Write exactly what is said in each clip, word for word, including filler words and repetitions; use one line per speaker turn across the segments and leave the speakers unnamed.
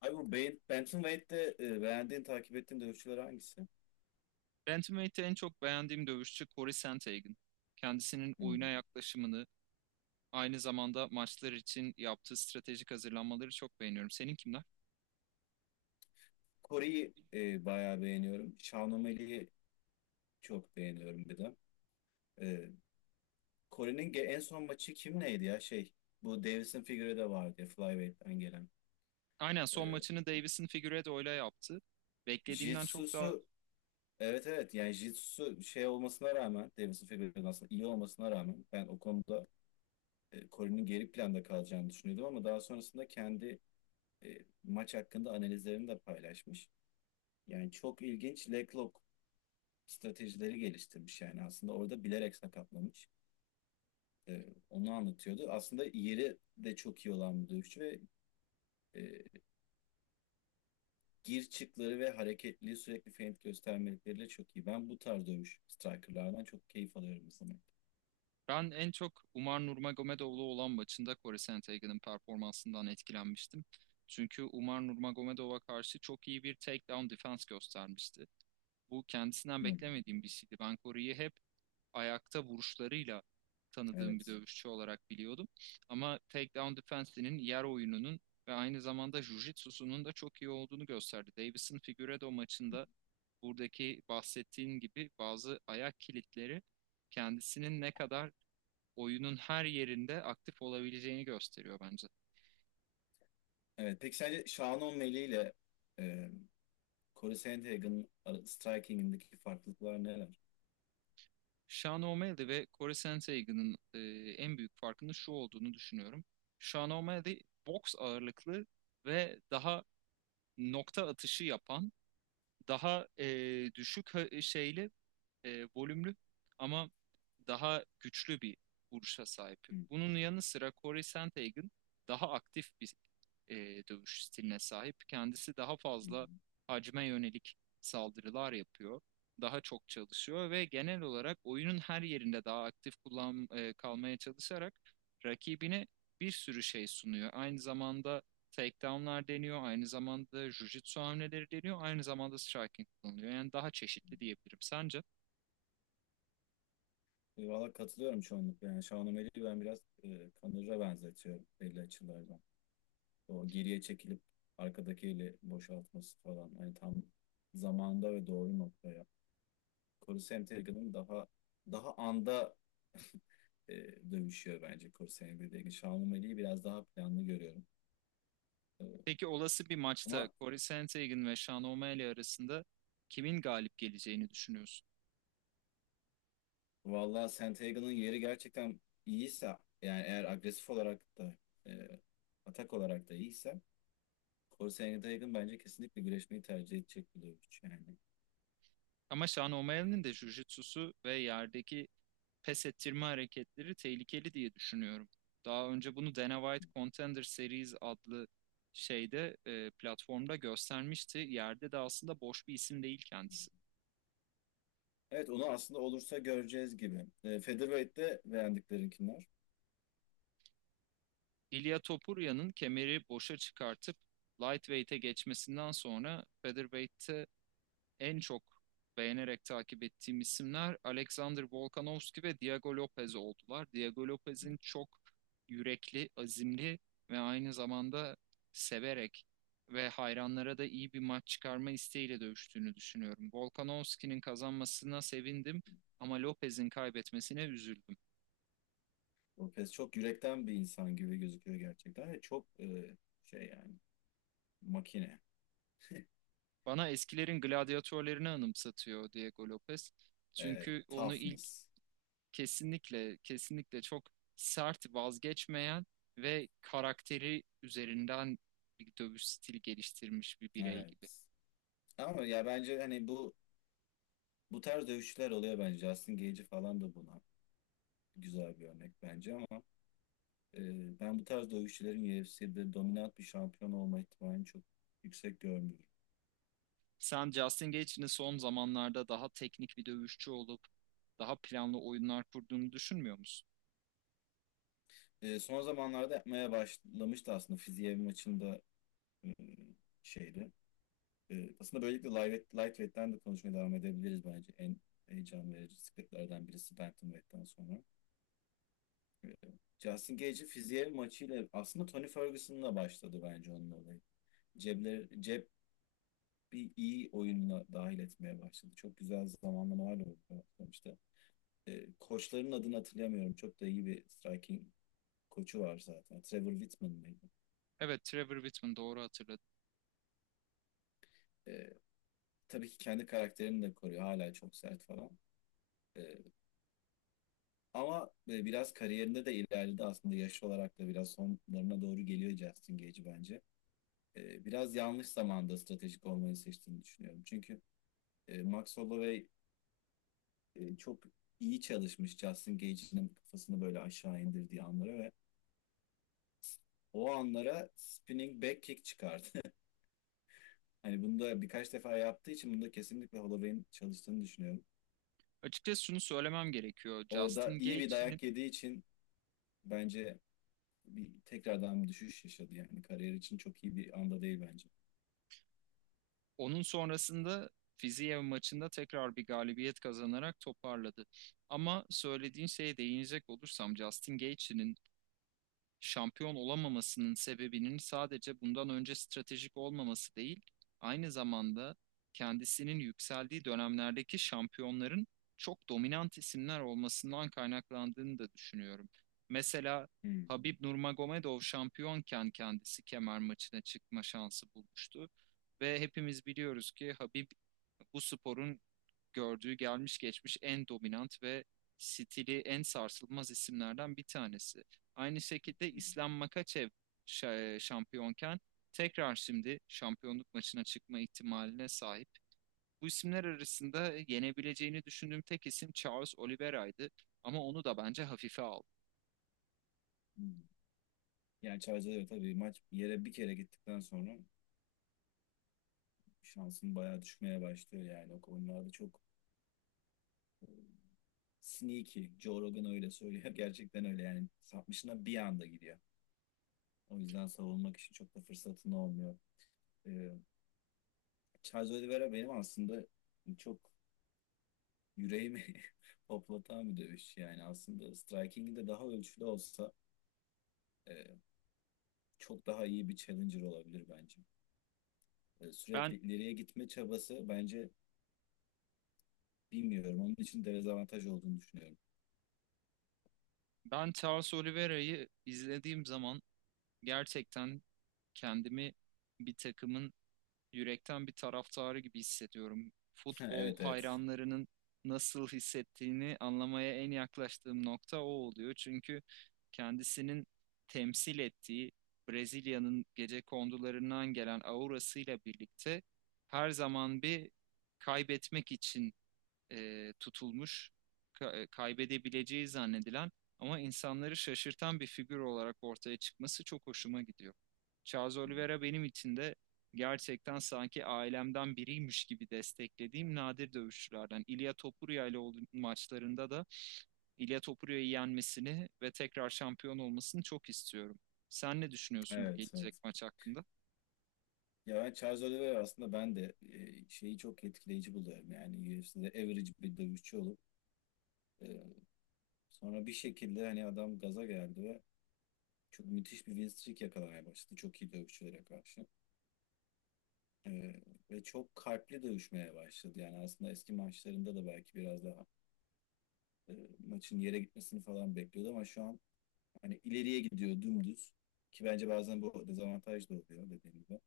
Abi bu Bey- Bantamweight'te e, beğendiğin, takip ettiğin dövüşçüler hangisi?
Bantamweight'te en çok beğendiğim dövüşçü Corey Sandhagen. Kendisinin oyuna
Hmm.
yaklaşımını, aynı zamanda maçlar için yaptığı stratejik hazırlanmaları çok beğeniyorum. Senin kimler?
Kore'yi e, bayağı beğeniyorum. Shawn çok beğeniyorum bir de. E, Kore'nin ge- en son maçı kim neydi ya? Şey, bu Davison Figueiredo vardı ya, Flyweight'ten gelen.
Aynen son
E,
maçını Davis'in Figueiredo'yla yaptı. Beklediğimden çok daha
Jitsu'su, evet evet, yani Jitsu'su şey olmasına rağmen, Davison Figueiredo'nun aslında iyi olmasına rağmen ben o konuda e, Kore'nin geri planda kalacağını düşünüyordum, ama daha sonrasında kendi e, maç hakkında analizlerini de paylaşmış. Yani çok ilginç Blacklock stratejileri geliştirmiş, yani aslında orada bilerek sakatlamış. Ee, onu anlatıyordu. Aslında yeri de çok iyi olan bir dövüşçü ve e, gir çıkları ve hareketliliği sürekli feint göstermelikleriyle çok iyi. Ben bu tarz dövüş strikerlardan çok keyif alıyorum sanırım.
ben en çok Umar Nurmagomedov'la olan maçında Corey Sandhagen'ın performansından etkilenmiştim. Çünkü Umar Nurmagomedov'a karşı çok iyi bir takedown defense göstermişti. Bu kendisinden
Hı.
beklemediğim bir şeydi. Ben Corey'i hep ayakta vuruşlarıyla tanıdığım bir
Evet.
dövüşçü olarak biliyordum. Ama takedown defense'inin, yer oyununun ve aynı zamanda jiu-jitsu'sunun da çok iyi olduğunu gösterdi. Davis'in Figueiredo maçında buradaki bahsettiğin gibi bazı ayak kilitleri kendisinin ne kadar oyunun her yerinde aktif olabileceğini gösteriyor bence.
Evet. Peki sence Sean O'Malley ile e, Corey Sandhagen'ın ara- striking'indeki farklılıklar neler?
Sean O'Malley ve Corey Sandhagen'ın e, en büyük farkının şu olduğunu düşünüyorum. Sean O'Malley boks ağırlıklı ve daha nokta atışı yapan, daha e, düşük şeyli, e, volümlü ama daha güçlü bir vuruşa sahip.
Hı,
Bunun yanı sıra Corey Sandhagen daha aktif bir e, dövüş stiline sahip. Kendisi daha
hı.
fazla hacme yönelik saldırılar yapıyor. Daha çok çalışıyor ve genel olarak oyunun her yerinde daha aktif kullan, e, kalmaya çalışarak rakibine bir sürü şey sunuyor. Aynı zamanda takedownlar deniyor, aynı zamanda jiu-jitsu hamleleri deniyor, aynı zamanda striking kullanılıyor. Yani daha çeşitli diyebilirim. Sence?
E, Valla katılıyorum çoğunlukla. Yani Şahnameli'yi ben biraz e, Kanır'a benzetiyorum belli açılardan. O geriye çekilip arkadaki eli boşaltması falan. Hani tam zamanda ve doğru noktaya. Korusem Tergan'ın daha daha anda e, dövüşüyor bence Korusem Tergan. Şahnameli'yi biraz daha planlı görüyorum. E,
Peki olası bir maçta
ama
Corey Sandhagen ve Sean O'Malley arasında kimin galip geleceğini düşünüyorsun?
valla Sentegan'ın yeri gerçekten iyiyse, yani eğer agresif olarak da e, atak olarak da iyiyse, Korsen Yatay'ın bence kesinlikle güreşmeyi tercih edecek bir dövüşçü yani.
Ama Sean O'Malley'nin de jujitsusu ve yerdeki pes ettirme hareketleri tehlikeli diye düşünüyorum. Daha önce bunu Dana White Contender Series adlı şeyde, e, platformda göstermişti. Yerde de aslında boş bir isim değil kendisi.
Evet, onu aslında olursa göreceğiz gibi. E, Featherweight'te beğendiklerinkiler.
Ilia Topuria'nın kemeri boşa çıkartıp lightweight'e geçmesinden sonra featherweight'te en çok beğenerek takip ettiğim isimler Alexander Volkanovski ve Diego Lopez oldular. Diego Lopez'in çok yürekli, azimli ve aynı zamanda severek ve hayranlara da iyi bir maç çıkarma isteğiyle dövüştüğünü düşünüyorum. Volkanovski'nin kazanmasına sevindim ama Lopez'in kaybetmesine üzüldüm.
Lopez çok yürekten bir insan gibi gözüküyor gerçekten. Ve çok e, şey yani makine.
Bana eskilerin gladyatörlerini anımsatıyor Diego Lopez.
E,
Çünkü onu ilk
toughness.
kesinlikle, kesinlikle çok sert, vazgeçmeyen ve karakteri üzerinden bir dövüş stili geliştirmiş bir birey gibi.
Evet. Ama ya bence hani bu bu tarz dövüşçüler oluyor bence. Justin Gaethje falan da buna güzel bir örnek bence, ama e, ben bu tarz dövüşçülerin U F C'de dominant bir şampiyon olma ihtimalini çok yüksek görmüyorum.
Sen Justin Gaethje'nin son zamanlarda daha teknik bir dövüşçü olup daha planlı oyunlar kurduğunu düşünmüyor musun?
E, son zamanlarda yapmaya başlamıştı aslında. Fiziev maçında e, şeydi. Ee, aslında böylelikle light, lightweight'ten de konuşmaya devam edebiliriz bence. En heyecan verici sıklıklardan birisi bantamweight'ten sonra. Ee, Justin Gage'in fiziğe maçıyla aslında Tony Ferguson'la başladı bence onun olayı. Cebler, cep bir iyi oyununa dahil etmeye başladı. Çok güzel zamanlamalarla başlamıştı. Ee, koçların adını hatırlamıyorum. Çok da iyi bir striking koçu var zaten. Trevor Whitman mıydı?
Evet, Trevor Whitman doğru hatırladın.
Ee, tabii ki kendi karakterini de koruyor. Hala çok sert falan. Ee, Ama e, biraz kariyerinde de ilerledi, aslında yaş olarak da biraz sonlarına doğru geliyor Justin Gage bence. E, Biraz yanlış zamanda stratejik olmayı seçtiğini düşünüyorum. Çünkü e, Max Holloway e, çok iyi çalışmış Justin Gage'in kafasını böyle aşağı indirdiği anlara, ve o anlara spinning back kick çıkardı. Hani bunu da birkaç defa yaptığı için, bunda kesinlikle Holloway'in çalıştığını düşünüyorum.
Açıkçası şunu söylemem gerekiyor.
Orada
Justin
iyi bir
Gaethje'nin
dayak yediği için bence bir tekrardan bir düşüş yaşadı, yani kariyer için çok iyi bir anda değil bence.
onun sonrasında Fiziev maçında tekrar bir galibiyet kazanarak toparladı. Ama söylediğin şeye değinecek olursam Justin Gaethje'nin şampiyon olamamasının sebebinin sadece bundan önce stratejik olmaması değil, aynı zamanda kendisinin yükseldiği dönemlerdeki şampiyonların çok dominant isimler olmasından kaynaklandığını da düşünüyorum. Mesela
Hmm.
Habib Nurmagomedov şampiyonken kendisi kemer maçına çıkma şansı bulmuştu ve hepimiz biliyoruz ki Habib bu sporun gördüğü gelmiş geçmiş en dominant ve stili en sarsılmaz isimlerden bir tanesi. Aynı şekilde
Hmm.
İslam Makaçev şa- e, şampiyonken tekrar şimdi şampiyonluk maçına çıkma ihtimaline sahip. Bu isimler arasında yenebileceğini düşündüğüm tek isim Charles Oliveira'ydı ama onu da bence hafife aldı.
Hmm. Yani Çayca'da tabii maç yere bir kere gittikten sonra şansın bayağı düşmeye başlıyor, yani o konularda çok sneaky. Joe Rogan öyle söylüyor. Gerçekten öyle, yani sapmışına bir anda gidiyor. O yüzden savunmak için çok da fırsatın olmuyor. Ee, Charles Oliveira benim aslında çok yüreğimi hoplatan bir dövüş. Yani aslında striking'i de daha ölçülü olsa e, çok daha iyi bir challenger olabilir bence. E, sürekli
Ben
ileriye gitme çabası bence bilmiyorum. Onun için dezavantaj olduğunu düşünüyorum.
ben Charles Oliveira'yı izlediğim zaman gerçekten kendimi bir takımın yürekten bir taraftarı gibi hissediyorum. Futbol
Evet, evet.
hayranlarının nasıl hissettiğini anlamaya en yaklaştığım nokta o oluyor. Çünkü kendisinin temsil ettiği Brezilya'nın gecekondularından gelen aurasıyla birlikte her zaman bir kaybetmek için e, tutulmuş, ka- kaybedebileceği zannedilen ama insanları şaşırtan bir figür olarak ortaya çıkması çok hoşuma gidiyor. Charles Oliveira benim için de gerçekten sanki ailemden biriymiş gibi desteklediğim nadir dövüşçülerden. İlia Topuria ile olduğu maçlarında da İlia Topuria'yı yenmesini ve tekrar şampiyon olmasını çok istiyorum. Sen ne düşünüyorsun bu
Evet,
gelecek
evet.
maç hakkında?
Ya ben Charles Oliveira, aslında ben de e, şeyi çok etkileyici buluyorum. Yani U F C'de average bir dövüşçü olup e, sonra bir şekilde hani adam gaza geldi ve çok müthiş bir win streak yakalamaya başladı. Çok iyi dövüşçülere karşı. E, ve çok kalpli dövüşmeye başladı. Yani aslında eski maçlarında da belki biraz daha e, maçın yere gitmesini falan bekliyordu, ama şu an hani ileriye gidiyor dümdüz. Ki bence bazen bu dezavantaj da oluyor, dediğim gibi.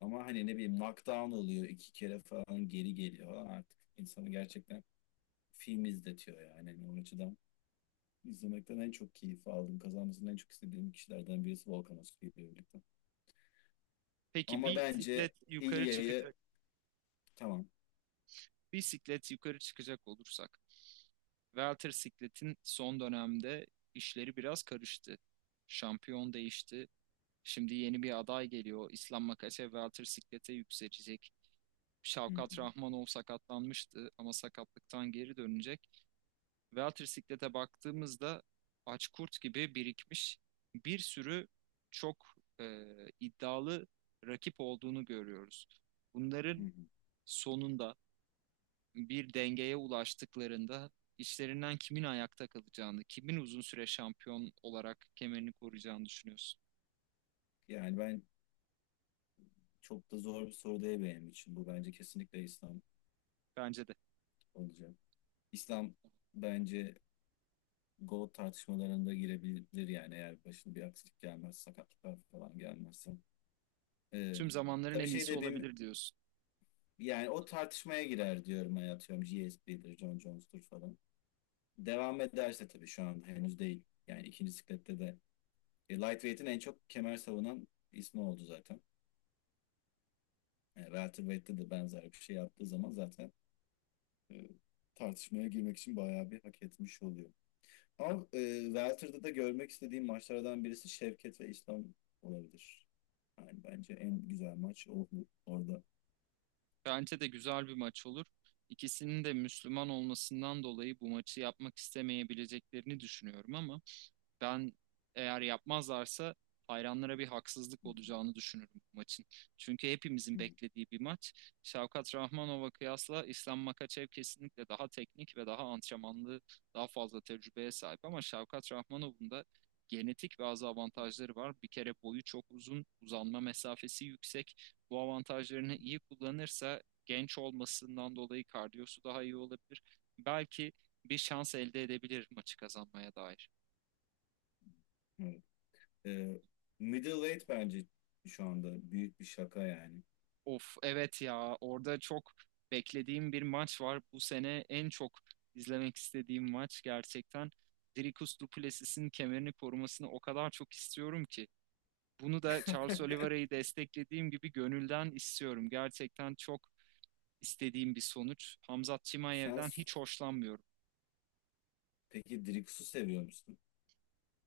Ama hani ne bileyim, knockdown oluyor iki kere falan, geri geliyor falan, artık insanı gerçekten film izletiyor yani. Hani o açıdan izlemekten en çok keyif aldım. Kazanmasını en çok istediğim kişilerden birisi Volkan Öztürk ile birlikte.
Peki
Ama
bir
bence
siklet yukarı
İlya'yı
çıkacak,
tamam.
bir siklet yukarı çıkacak olursak. Walter Siklet'in son dönemde işleri biraz karıştı. Şampiyon değişti. Şimdi yeni bir aday geliyor. İslam Makase Walter Siklet'e yükselecek.
Hı
Şavkat
hı.
Rahmanov sakatlanmıştı ama sakatlıktan geri dönecek. Walter Siklet'e baktığımızda aç kurt gibi birikmiş bir sürü çok e, iddialı rakip olduğunu görüyoruz.
Hı
Bunların
hı.
sonunda bir dengeye ulaştıklarında işlerinden kimin ayakta kalacağını, kimin uzun süre şampiyon olarak kemerini koruyacağını düşünüyorsun.
Yani ben, çok da zor bir soru değil benim için. Bu bence kesinlikle İslam
Bence de.
olacak. İslam bence gol tartışmalarında girebilir, yani eğer başına bir aksilik gelmez, sakatlıklar falan gelmezse. Ee,
Tüm zamanların
Tabii
en
şey
iyisi
de benim,
olabilir diyorsun.
yani o tartışmaya girer diyorum hani, atıyorum G S P'dir, John Jones'tur falan. Devam ederse tabii, şu an henüz değil. Yani ikinci siklette de. E, Lightweight'in en çok kemer savunan ismi oldu zaten. E, Welterweight'te de benzer bir şey yaptığı zaman zaten e, tartışmaya girmek için bayağı bir hak etmiş oluyor. Ama e, Welter'da da görmek istediğim maçlardan birisi Şevket ve İslam olabilir. Yani bence en güzel maç o orada.
Bence de güzel bir maç olur. İkisinin de Müslüman olmasından dolayı bu maçı yapmak istemeyebileceklerini düşünüyorum ama ben eğer yapmazlarsa hayranlara bir haksızlık
Hı.
olacağını düşünürüm bu maçın. Çünkü hepimizin beklediği bir maç. Şavkat Rahmanov'a kıyasla İslam Makaçev kesinlikle daha teknik ve daha antrenmanlı, daha fazla tecrübeye sahip. Ama Şavkat Rahmanov'un da genetik bazı avantajları var. Bir kere boyu çok uzun, uzanma mesafesi yüksek. Bu avantajlarını iyi kullanırsa genç olmasından dolayı kardiyosu daha iyi olabilir. Belki bir şans elde edebilir maçı kazanmaya dair.
Evet. E, middleweight bence şu anda büyük bir şaka yani.
Of evet ya orada çok beklediğim bir maç var. Bu sene en çok izlemek istediğim maç gerçekten. Dricus du Plessis'in kemerini korumasını o kadar çok istiyorum ki. Bunu da Charles Oliveira'yı desteklediğim gibi gönülden istiyorum. Gerçekten çok istediğim bir sonuç. Hamzat
Sen
Chimaev'den
s-
hiç hoşlanmıyorum.
peki Drix'u seviyor musun?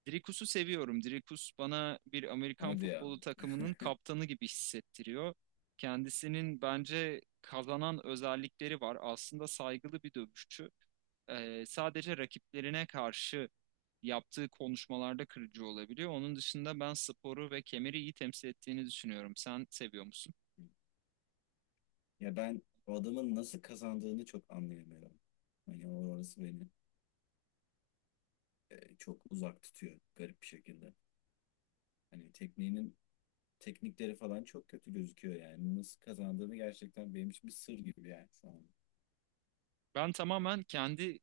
Dricus'u seviyorum. Dricus bana bir Amerikan
Hadi ya.
futbolu takımının kaptanı gibi hissettiriyor. Kendisinin bence kazanan özellikleri var. Aslında saygılı bir dövüşçü. Ee, sadece rakiplerine karşı yaptığı konuşmalarda kırıcı olabiliyor. Onun dışında ben sporu ve kemeri iyi temsil ettiğini düşünüyorum. Sen seviyor musun?
Ya ben o adamın nasıl kazandığını çok anlayamıyorum. Hani orası beni e, çok uzak tutuyor garip bir şekilde. Hani tekniğinin teknikleri falan çok kötü gözüküyor yani. Nasıl kazandığını gerçekten benim için bir sır gibi, yani şu an.
Ben tamamen kendi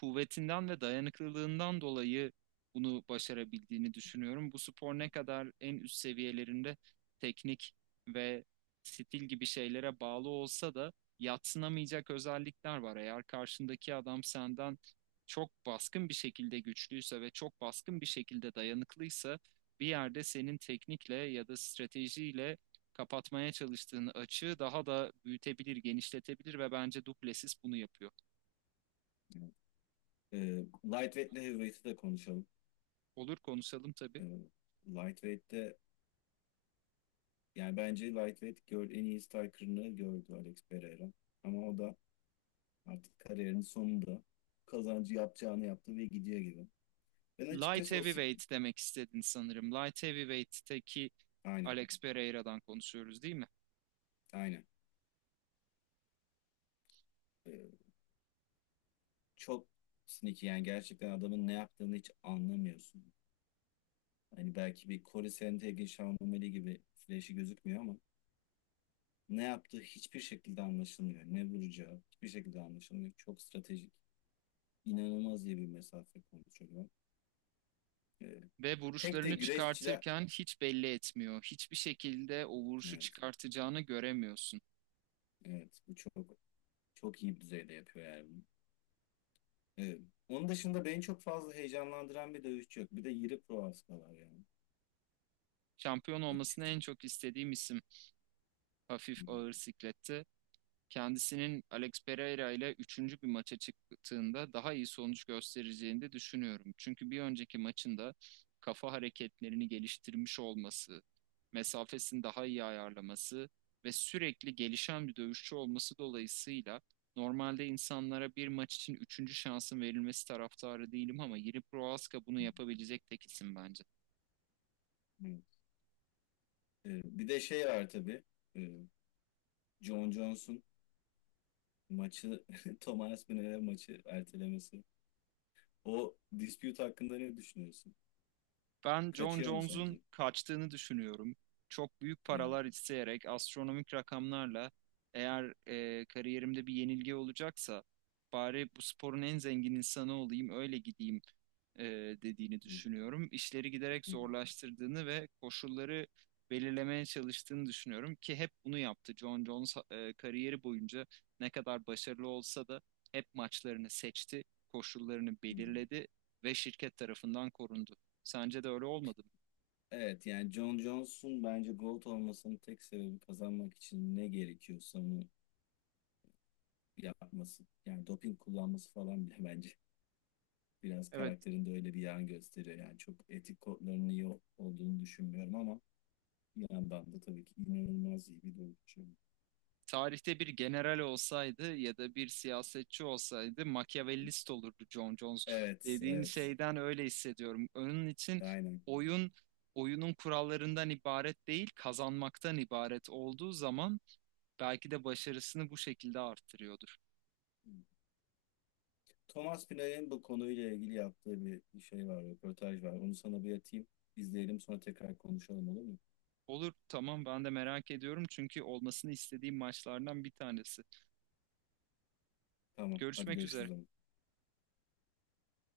kuvvetinden ve dayanıklılığından dolayı bunu başarabildiğini düşünüyorum. Bu spor ne kadar en üst seviyelerinde teknik ve stil gibi şeylere bağlı olsa da yadsınamayacak özellikler var. Eğer karşındaki adam senden çok baskın bir şekilde güçlüyse ve çok baskın bir şekilde dayanıklıysa bir yerde senin teknikle ya da stratejiyle kapatmaya çalıştığın açığı daha da büyütebilir, genişletebilir ve bence Duplessis bunu yapıyor.
Evet. E, Lightweight ile Heavyweight'i de konuşalım.
Olur konuşalım tabii.
E, Lightweight'te yani bence Lightweight gör, en iyi striker'ını gördü Alex Pereira. Ama o da artık kariyerinin sonunda kazancı yapacağını yaptı ve gidiyor gibi. Ben
Light
açıkçası o sik-
heavyweight demek istedin sanırım. Light heavyweight'teki
aynen.
Alex Pereira'dan konuşuyoruz değil mi?
Aynen. E, çok sneaky, yani gerçekten adamın ne yaptığını hiç anlamıyorsun. Hani belki bir Corey Sandhagen, Sean O'Malley gibi flash'i gözükmüyor ama ne yaptığı hiçbir şekilde anlaşılmıyor. Ne vuracağı hiçbir şekilde anlaşılmıyor. Çok stratejik. İnanılmaz iyi bir mesafe kontrolü. Ee,
Ve
pek de
vuruşlarını
güreşçiler...
çıkartırken hiç belli etmiyor. Hiçbir şekilde o vuruşu
Evet,
çıkartacağını göremiyorsun.
evet, bu çok çok iyi bir düzeyde yapıyor yani bunu. Evet. Onun dışında beni çok fazla heyecanlandıran bir dövüşçü yok. Bir de Yuri Prohaska var yani
Şampiyon olmasını
açıkçası.
en çok istediğim isim hafif
Hı hı.
ağır siklette kendisinin Alex Pereira ile üçüncü bir maça çıktığında daha iyi sonuç göstereceğini de düşünüyorum. Çünkü bir önceki maçında kafa hareketlerini geliştirmiş olması, mesafesini daha iyi ayarlaması ve sürekli gelişen bir dövüşçü olması dolayısıyla normalde insanlara bir maç için üçüncü şansın verilmesi taraftarı değilim ama Yuri Prohaska bunu
Hı.
yapabilecek tek isim bence.
Hı. Evet. Ee, bir de şey var tabii. Ee, John Jones'un maçı, Thomas Müller maçı ertelemesi. O dispute hakkında ne düşünüyorsun?
Ben John
Kaçıyor mu
Jones'un
sence?
kaçtığını düşünüyorum. Çok büyük
Evet.
paralar isteyerek astronomik rakamlarla eğer e, kariyerimde bir yenilgi olacaksa bari bu sporun en zengin insanı olayım öyle gideyim, e, dediğini
Hı.
düşünüyorum. İşleri giderek
Hı.
zorlaştırdığını ve koşulları belirlemeye çalıştığını düşünüyorum ki hep bunu yaptı. John Jones e, kariyeri boyunca ne kadar başarılı olsa da hep maçlarını seçti, koşullarını
Hı.
belirledi ve şirket tarafından korundu. Sence de öyle olmadı mı?
Evet, yani John Jones'un bence GOAT olmasının tek sebebi kazanmak için ne gerekiyorsa onu yapması. Yani doping kullanması falan bile bence biraz
Evet,
karakterinde öyle bir yan gösteriyor. Yani çok etik kodlarının iyi olduğunu düşünmüyorum, ama bir yandan da tabii ki inanılmaz iyi bir dövüşçü.
tarihte bir general olsaydı ya da bir siyasetçi olsaydı Machiavellist olurdu John Jones.
Evet,
Dediğin
evet.
şeyden öyle hissediyorum. Onun için
Aynen.
oyun oyunun kurallarından ibaret değil, kazanmaktan ibaret olduğu zaman belki de başarısını bu şekilde arttırıyordur.
Thomas Pynar'ın bu konuyla ilgili yaptığı bir bir şey var, röportaj var. Onu sana bir atayım, izleyelim sonra tekrar konuşalım, olur mu?
Olur, tamam ben de merak ediyorum çünkü olmasını istediğim maçlardan bir tanesi.
Tamam, hadi
Görüşmek
görüşürüz o
üzere.
zaman.